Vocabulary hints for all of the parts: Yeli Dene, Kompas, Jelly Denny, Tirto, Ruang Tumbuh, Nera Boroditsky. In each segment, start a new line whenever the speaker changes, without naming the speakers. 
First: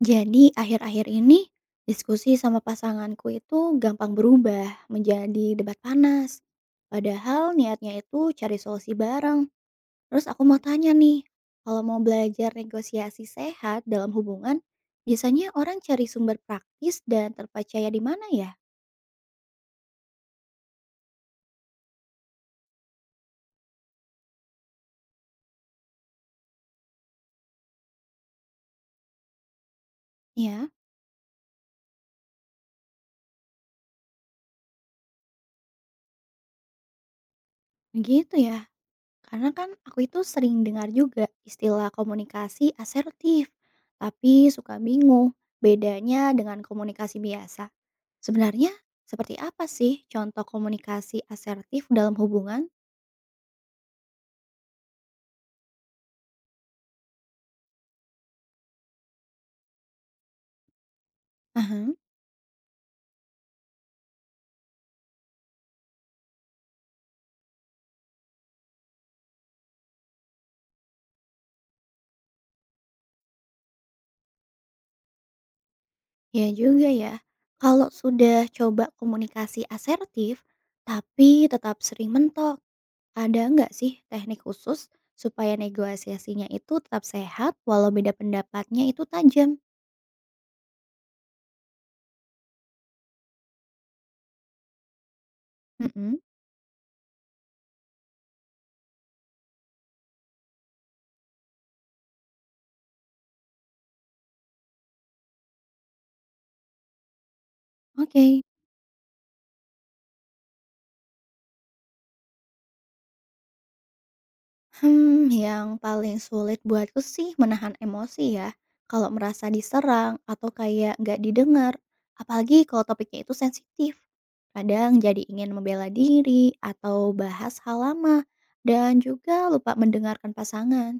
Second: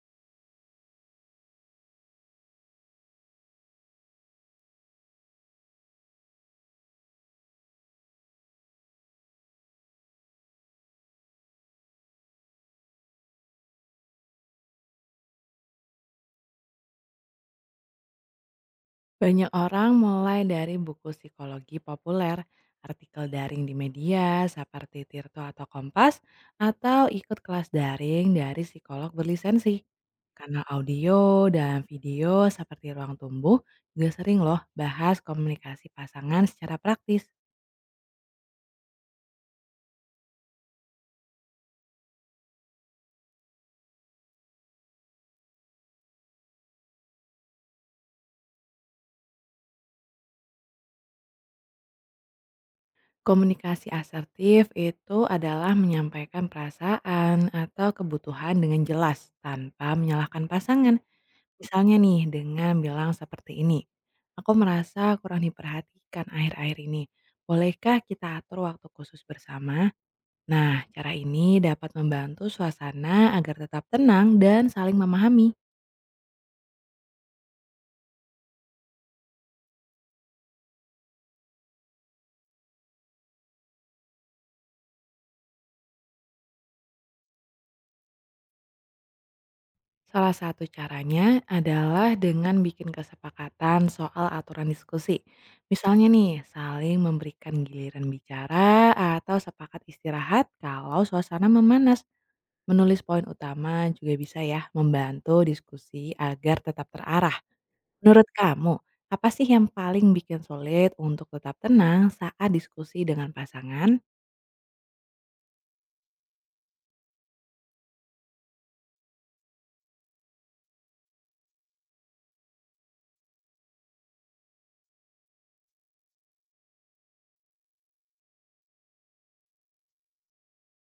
Jadi akhir-akhir ini diskusi sama pasanganku itu gampang berubah menjadi debat panas. Padahal niatnya itu cari solusi bareng. Terus aku mau tanya nih, kalau mau belajar negosiasi sehat dalam hubungan, biasanya orang cari sumber praktis dan terpercaya di mana ya?
Banyak orang mulai dari buku psikologi populer, artikel daring di media seperti Tirto atau Kompas, atau ikut kelas daring dari psikolog berlisensi. Kanal
Ya,
audio dan video seperti Ruang Tumbuh juga sering loh bahas komunikasi pasangan secara praktis.
begitu ya. Karena kan aku itu sering dengar juga istilah komunikasi asertif, tapi suka bingung bedanya dengan komunikasi biasa. Sebenarnya, seperti apa sih contoh komunikasi asertif dalam hubungan?
Komunikasi asertif itu adalah menyampaikan perasaan atau kebutuhan dengan jelas tanpa menyalahkan pasangan.
Aha.
Misalnya nih, dengan bilang seperti ini, "Aku merasa kurang diperhatikan akhir-akhir ini. Bolehkah kita atur waktu khusus bersama?" Nah, cara ini dapat membantu suasana agar tetap tenang dan saling memahami.
Ya juga ya, kalau sudah coba komunikasi asertif, tapi tetap sering mentok, ada nggak sih teknik khusus supaya negosiasinya itu tetap sehat walau beda pendapatnya itu tajam?
Salah satu caranya adalah dengan bikin kesepakatan soal aturan diskusi. Misalnya
Mm-mm.
nih, saling memberikan giliran bicara atau sepakat istirahat kalau suasana memanas. Menulis poin utama juga bisa ya membantu diskusi agar tetap terarah. Menurut
Oke.
kamu, apa sih yang paling bikin sulit untuk tetap tenang saat diskusi dengan pasangan?
Hmm, yang paling sulit buatku sih menahan emosi ya. Kalau merasa diserang atau kayak nggak didengar, apalagi kalau topiknya itu sensitif. Kadang jadi ingin membela diri atau bahas hal lama dan juga lupa mendengarkan pasangan.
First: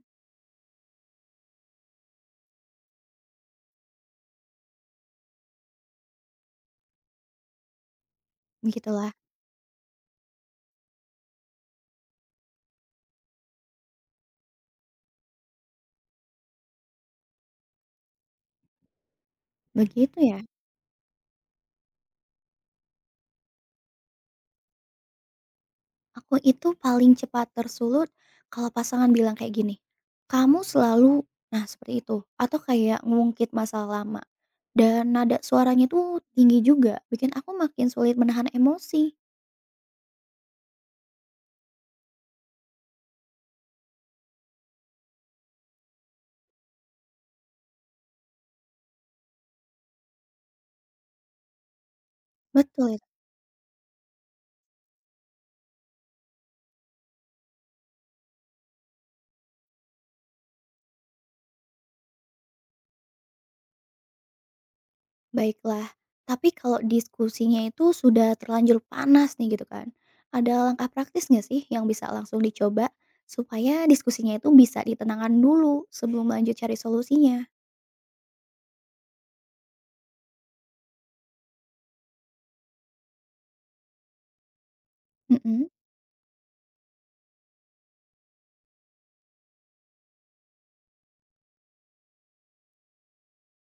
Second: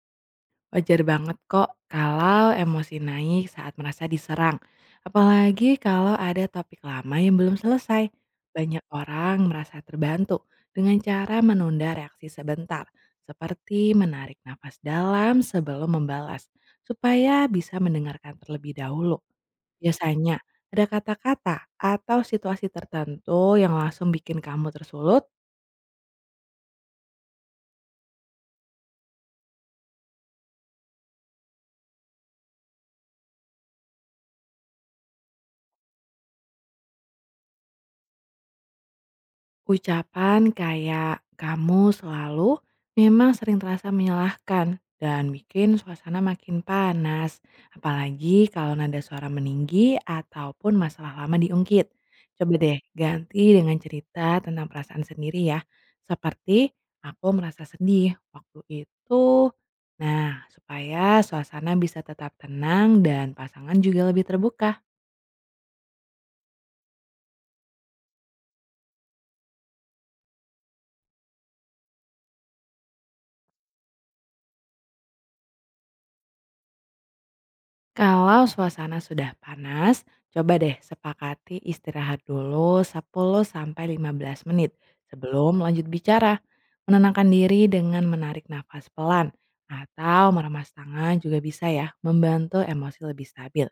Wajar banget kok kalau emosi naik saat merasa diserang. Apalagi kalau ada topik lama yang belum selesai. Banyak
Begitulah.
orang merasa terbantu dengan cara menunda reaksi sebentar, seperti menarik nafas dalam sebelum membalas, supaya bisa mendengarkan terlebih dahulu.
Begitu ya.
Biasanya, ada kata-kata atau situasi tertentu yang langsung bikin kamu tersulut.
Aku itu paling cepat tersulut kalau pasangan bilang kayak gini, "Kamu selalu" nah seperti itu, atau kayak ngungkit masalah lama. Dan nada suaranya tuh tinggi juga, bikin aku makin sulit menahan emosi.
Ucapan kayak "kamu selalu" memang sering terasa menyalahkan dan bikin suasana makin panas, apalagi kalau nada suara meninggi ataupun masalah lama diungkit. Coba deh
Betul,
ganti dengan cerita tentang perasaan sendiri ya, seperti "aku merasa sedih waktu itu". Nah, supaya suasana bisa tetap tenang dan pasangan juga lebih terbuka.
baiklah. Tapi kalau diskusinya itu sudah terlanjur panas nih gitu kan, ada langkah praktis nggak sih yang bisa langsung dicoba supaya diskusinya itu bisa ditenangkan dulu sebelum lanjut cari solusinya?
Kalau suasana sudah panas, coba deh sepakati istirahat dulu 10 sampai 15 menit sebelum
Mhm.
lanjut bicara. Menenangkan diri dengan menarik nafas pelan atau meremas tangan juga bisa ya, membantu emosi lebih stabil.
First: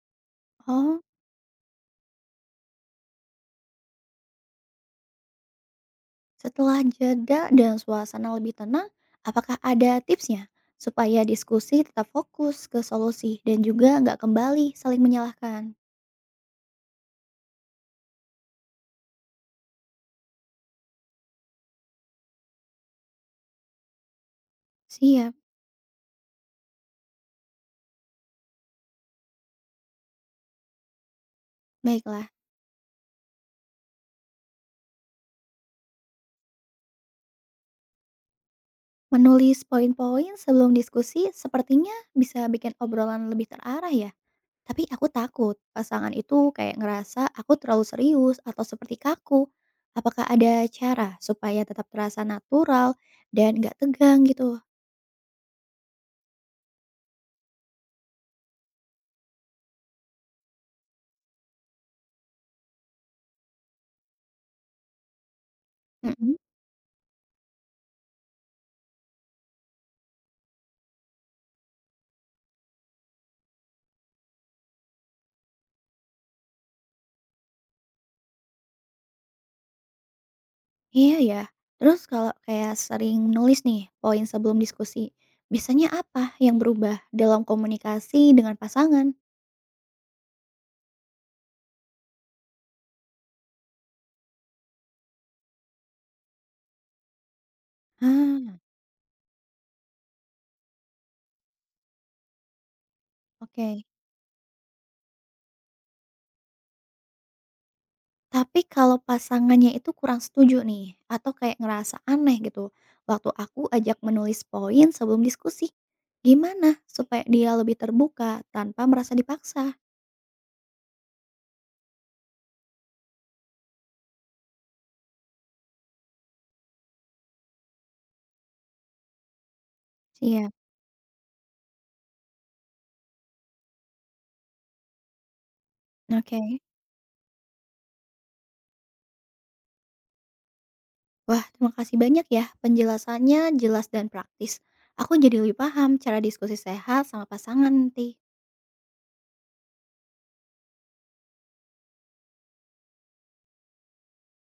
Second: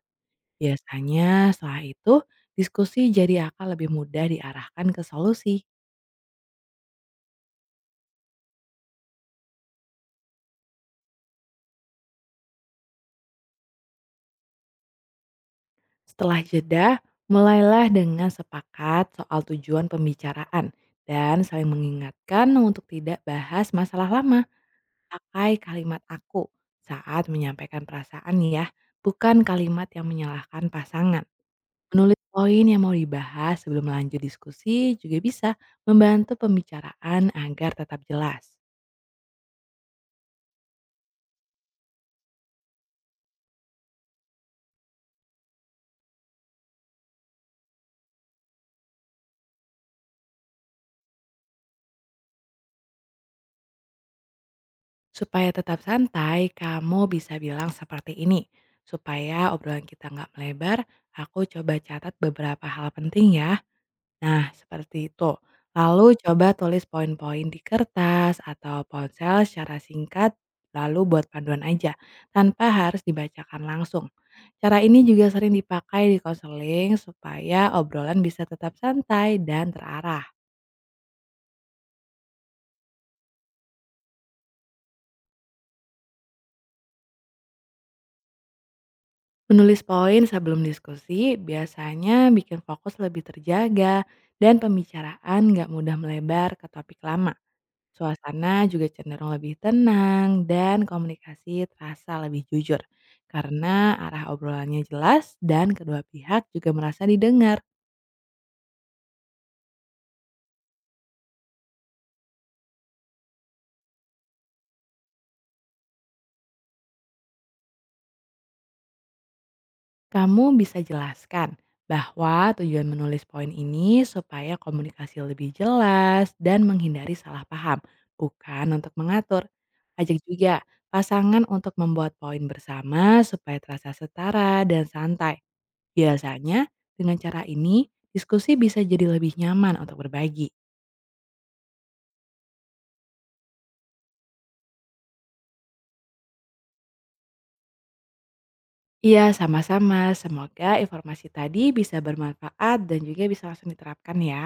Oh.
Biasanya setelah itu diskusi jadi akan lebih mudah diarahkan ke solusi.
Setelah jeda dan suasana lebih tenang, apakah ada tipsnya supaya diskusi tetap fokus ke solusi dan juga nggak kembali saling menyalahkan?
Setelah jeda, mulailah dengan sepakat soal tujuan pembicaraan dan saling mengingatkan untuk tidak bahas masalah lama.
Siap,
Pakai kalimat "aku" saat menyampaikan perasaan ya, bukan kalimat yang menyalahkan pasangan. Menulis
baiklah.
poin yang mau dibahas sebelum lanjut diskusi juga bisa membantu pembicaraan agar tetap jelas.
Menulis poin-poin sebelum diskusi sepertinya bisa bikin obrolan lebih terarah ya. Tapi aku takut pasangan itu kayak ngerasa aku terlalu serius atau seperti kaku. Apakah ada cara supaya tetap terasa natural dan nggak tegang gitu?
Supaya tetap santai, kamu bisa bilang seperti ini. Supaya obrolan kita nggak melebar, aku coba catat beberapa hal penting ya. Nah, seperti itu. Lalu coba tulis poin-poin di kertas atau ponsel secara singkat, lalu buat panduan aja, tanpa harus dibacakan langsung. Cara ini juga sering dipakai di konseling supaya obrolan bisa tetap santai dan terarah.
Iya ya. Terus kalau kayak sering menulis nih poin sebelum diskusi, biasanya apa yang berubah dalam komunikasi dengan pasangan?
Menulis poin sebelum diskusi biasanya bikin fokus lebih terjaga dan pembicaraan nggak mudah melebar ke topik lama.
Ah,
Suasana juga cenderung lebih tenang dan komunikasi terasa lebih jujur
oke.
karena arah obrolannya jelas dan kedua pihak juga merasa didengar.
Tapi kalau pasangannya itu kurang setuju nih, atau kayak ngerasa aneh gitu, waktu aku ajak menulis poin sebelum diskusi, gimana supaya dia lebih terbuka tanpa merasa dipaksa?
Kamu bisa jelaskan bahwa tujuan menulis poin ini supaya komunikasi lebih jelas dan menghindari salah paham, bukan untuk mengatur. Ajak
Iya.
juga pasangan untuk membuat poin bersama supaya terasa setara dan santai.
Oke.
Biasanya, dengan cara ini, diskusi bisa jadi lebih nyaman untuk berbagi.
Wah, terima kasih banyak ya penjelasannya jelas dan praktis. Aku jadi lebih paham cara diskusi sehat sama pasangan nanti.
Iya, sama-sama. Semoga informasi tadi bisa bermanfaat dan juga bisa langsung diterapkan ya.